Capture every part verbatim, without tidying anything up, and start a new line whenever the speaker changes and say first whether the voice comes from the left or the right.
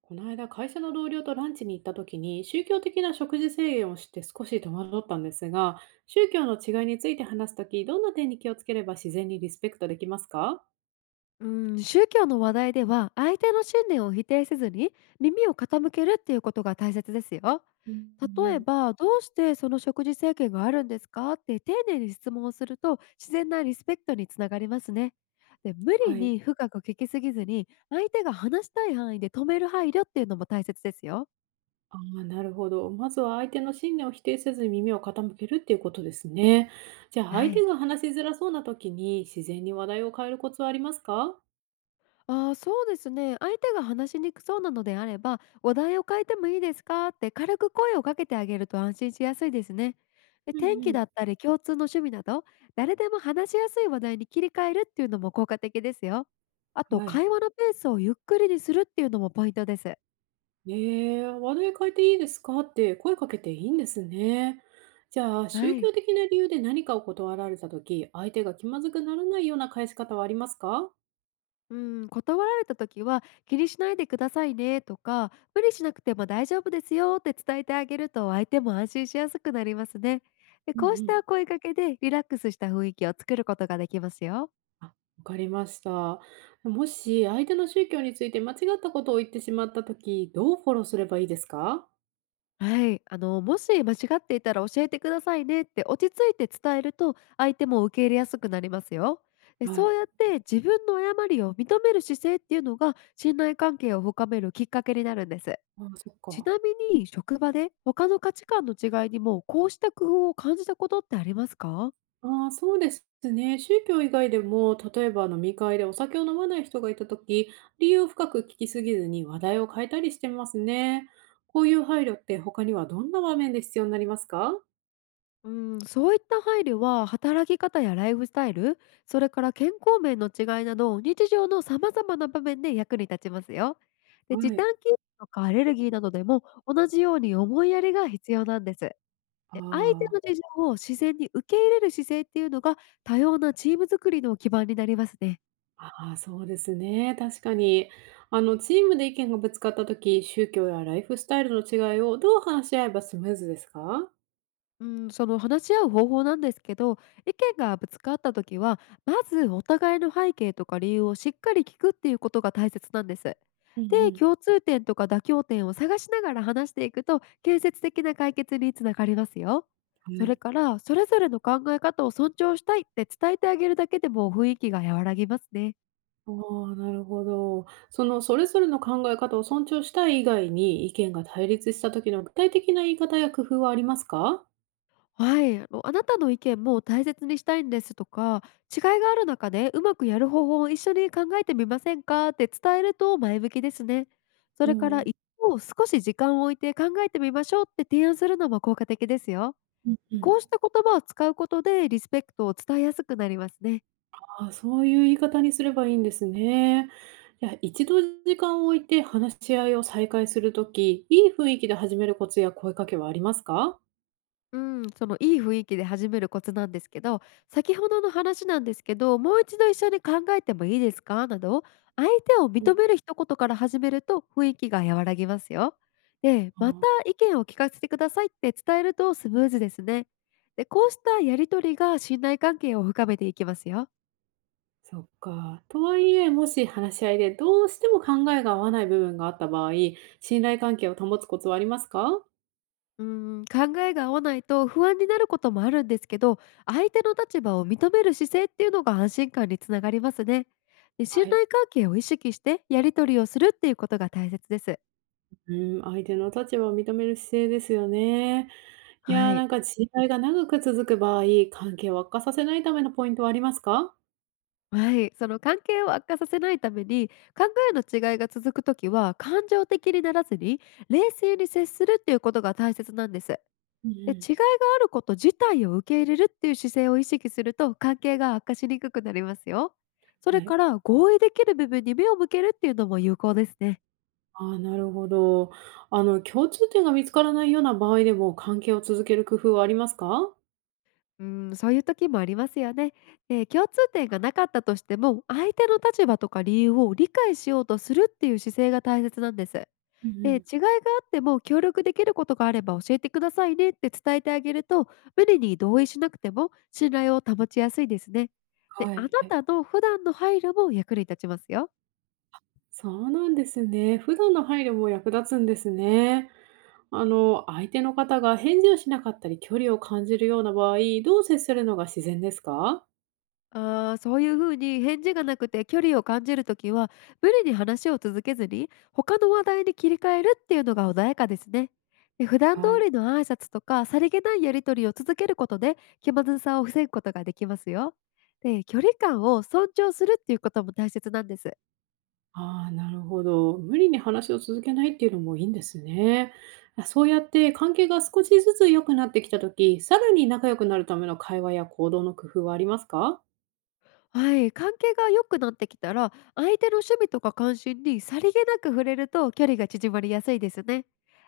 right: この間、会社の同僚とランチに行った時に、宗教的な食事制限をして少し戸惑ったんですが、宗教の違いについて話す時、どんな点に気をつければ自然にリスペクトできますか？
left: うん、宗教の話題では相手の信念を否定せずに耳を傾けるっていうことが大切ですよ。
right: うん。う
left: 例え
right: ん。
left: ば、どうしてその食事制限があるんですかって丁寧に質問をすると自然なリスペクトにつながりますね。で、無理
right: はい。
left: に深く聞きすぎずに相手が話したい範囲で止める配慮っていうのも大切ですよ。
right: ああ、なるほど。まずは相手の信念を否定せずに耳を傾けるっていうことですね。じゃあ、
left: は
right: 相手
left: い。
right: が話しづらそうな時に、自然に話題を変えるコツはありますか？
left: ああ、そうですね。相手が話しにくそうなのであれば、お題を変えてもいいですかって軽く声をかけてあげると安心しやすいですね。で、
right: うん。
left: 天
right: う
left: 気
right: ん。
left: だったり共通の趣味など、誰でも話しやすい話題に切り替えるっていうのも効果的ですよ。あと、
right: はい。
left: 会話のペースをゆっくりにするっていうのもポイントです。
right: ええ、「話題変えていいですか？」って声かけていいんですね。じゃあ、宗
left: はい。
right: 教的な理由で何かを断られた時、相手が気まずくならないような返し方はありますか？
left: うん、断られた時は気にしないでくださいねとか無理しなくても大丈夫ですよって伝えてあげると相手も安心しやすくなりますね。で、
right: うん。う
left: こうし
right: ん。
left: た声かけでリラックスした雰囲気を作ることができますよ。
right: あ、わかりました。もし相手の宗教について間違ったことを言ってしまった時、どうフォローすればいいですか？
left: はい、あのもし間違っていたら教えてくださいねって落ち着いて伝えると相手も受け入れやすくなりますよ。で、
right: は
left: そ
right: い。
left: うやって自分の誤りを認める姿勢っていうのが信頼関係を深めるきっかけになるんです。
right: ああ、そっ
left: ち
right: か。
left: なみに、職場で他の価値観の違いにもこうした工夫を感じたことってありますか？
right: ああ、そうですね。宗教以外でも、例えば飲み会でお酒を飲まない人がいたとき、理由を深く聞きすぎずに話題を変えたりしてますね。こういう配慮って他にはどんな場面で必要になりますか？
left: うん、そういった配慮は働き方やライフスタイル、それから健康面の違いなど日常の様々な場面で役に立ちますよ。で、
right: は
left: 時短
right: い。
left: 勤務とかアレルギーなどでも同じように思いやりが必要なんです。
right: あ
left: で、相手
right: あ。
left: の事情を自然に受け入れる姿勢っていうのが多様なチーム作りの基盤になりますね。
right: ああ、そうですね。確かに。あの、チームで意見がぶつかったとき、宗教やライフスタイルの違いをどう話し合えばスムーズですか？
left: うん、その話し合う方法なんですけど、意見がぶつかった時は、まずお互いの背景とか理由をしっかり聞くっていうことが大切なんです。
right: うん。う
left: で、
right: ん。
left: 共通点とか妥協点を探しながら話していくと建設的な解決につながりますよ。
right: は
left: それ
right: い。
left: から、それぞれの考え方を尊重したいって伝えてあげるだけでも雰囲気が和らぎますね。
right: ああ、なるほど。そのそれぞれの考え方を尊重したい以外に、意見が対立した時の具体的な言い方や工夫はありますか？
left: はい、あの、あなたの意見も大切にしたいんですとか、違いがある中でうまくやる方法を一緒に考えてみませんかって伝えると前向きですね。そ
right: う
left: れから
right: ん。
left: 一方、少し時間を置いて考えてみましょうって提案するのも効果的ですよ。
right: うん。う
left: こう
right: ん。
left: した言葉を使うことでリスペクトを伝えやすくなりますね。
right: ああ、そういう言い方にすればいいんですね。いや、一度時間を置いて話し合いを再開する時、いい雰囲気で始めるコツや声かけはありますか？
left: うん、そのいい雰囲気で始めるコツなんですけど、先ほどの話なんですけど、もう一度一緒に考えてもいいですかなど、相手を
right: う
left: 認
right: ん。
left: める一言から始めると雰囲気が和らぎますよ。で、
right: あ
left: ま
right: あ、
left: た意見を聞かせてくださいって伝えるとスムーズですね。で、こうしたやりとりが信頼関係を深めていきますよ。
right: そっか。とはいえ、もし話し合いでどうしても考えが合わない部分があった場合、信頼関係を保つコツはありますか？
left: うーん、考えが合わないと不安になることもあるんですけど、相手の立場を認める姿勢っていうのが安心感につながりますね。で、信
right: はい。
left: 頼関係を意識してやり取りをするっていうことが大切です。
right: うん、相手の立場を認める姿勢ですよね。いや
left: は
right: ー、な
left: い。
right: んか知り合いが長く続く場合、関係を悪化させないためのポイントはありますか？
left: はい。その関係を悪化させないために、考えの違いが続くときは、感情的にならずに、冷静に接するっていうことが大切なんです。
right: うん。う
left: で、
right: ん。
left: 違いがあること自体を受け入れるっていう姿勢を意識すると関係が悪化しにくくなりますよ。それ
right: はい。
left: から、合意できる部分に目を向けるっていうのも有効ですね。
right: ああ、なるほど。あの、共通点が見つからないような場合でも、関係を続ける工夫はありますか？
left: うん、そういう時もありますよね。で、共通点がなかったとしても相手の立場とか理由を理解しようとするっていう姿勢が大切なんです。
right: うん。う
left: で、
right: ん。
left: 違いがあっても協力できることがあれば教えてくださいねって伝えてあげると、無理に同意しなくても信頼を保ちやすいですね。で、
right: は
left: あなた
right: い。
left: の普段の配慮も役に立ちますよ。
right: そうなんですね。普段の配慮も役立つんですね。あの、相手の方が返事をしなかったり、距離を感じるような場合、どう接するのが自然ですか？
left: あー、そういうふうに返事がなくて距離を感じるときは、無理に話を続けずに他の話題に切り替えるっていうのが穏やかですね。で、普段通
right: はい。
left: りの挨拶とかさりげないやり取りを続けることで気まずさを防ぐことができますよ。で、距離感を尊重するっていうことも大切なんです。
right: ああ、なるほど。無理に話を続けないっていうのもいいんですね。あ、そうやって関係が少しずつ良くなってきたとき、さらに仲良くなるための会話や行動の工夫はありますか？
left: はい、関係が良くなってきたら相手の趣味とか関心にさりげなく触れると距離が縮まりやすいですね。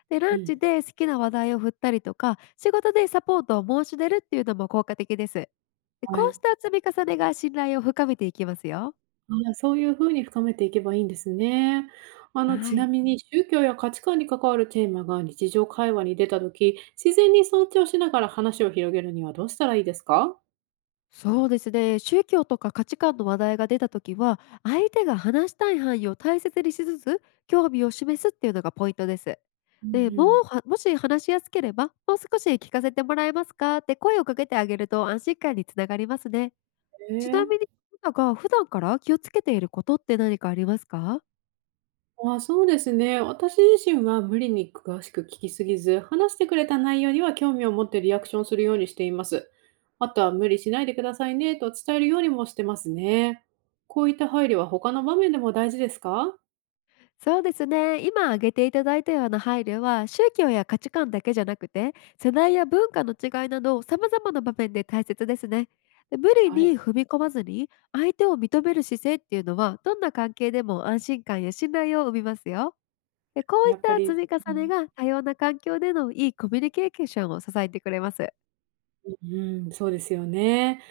left: で、
right: う
left: ラン
right: ん。
left: チで好きな話題を振ったりとか仕事でサポートを申し出るっていうのも効果的です。で、
right: は
left: こう
right: い。
left: した積み重ねが信頼を深めていきますよ。
right: あ、そういうふうに深めていけばいいんですね。あの、
left: は
right: ちな
left: い、
right: みに宗教や価値観に関わるテーマが日常会話に出たとき、自然に尊重しながら話を広げるにはどうしたらいいですか？
left: そうですね。宗教とか価値観の話題が出た時は相手が話したい範囲を大切にしつつ興味を示すっていうのがポイントです。
right: うん。
left: で、
right: う
left: もう
right: ん。
left: はもし話しやすければもう少し聞かせてもらえますかって声をかけてあげると安心感につながりますね。ちなみ
right: ええ。
left: に、あなたが普段から気をつけていることって何かありますか？
right: あ、そうですね。私自身は無理に詳しく聞きすぎず、話してくれた内容には興味を持ってリアクションするようにしています。あとは無理しないでくださいねと伝えるようにもしてますね。こういった配慮は他の場面でも大事ですか？
left: そうですね、今挙げていただいたような配慮は宗教や価値観だけじゃなくて世代や文化の違いなど様々な場面で大切ですね。で、無理
right: はい。
left: に踏み込まずに相手を認める姿勢っていうのはどんな関係でも安心感や信頼を生みますよ。で、こういっ
right: やっぱ
left: た
right: り、
left: 積み
right: う
left: 重ねが多様な環境でのいいコミュニケーションを支えてくれます。
right: ん、うん、そうですよね。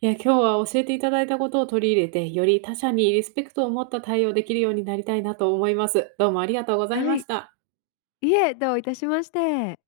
right: いや、今日は教えていただいたことを取り入れて、より他者にリスペクトを持った対応できるようになりたいなと思います。どうもありがとうござい
left: は
right: まし
left: い。
right: た。
left: いえ、どういたしまして。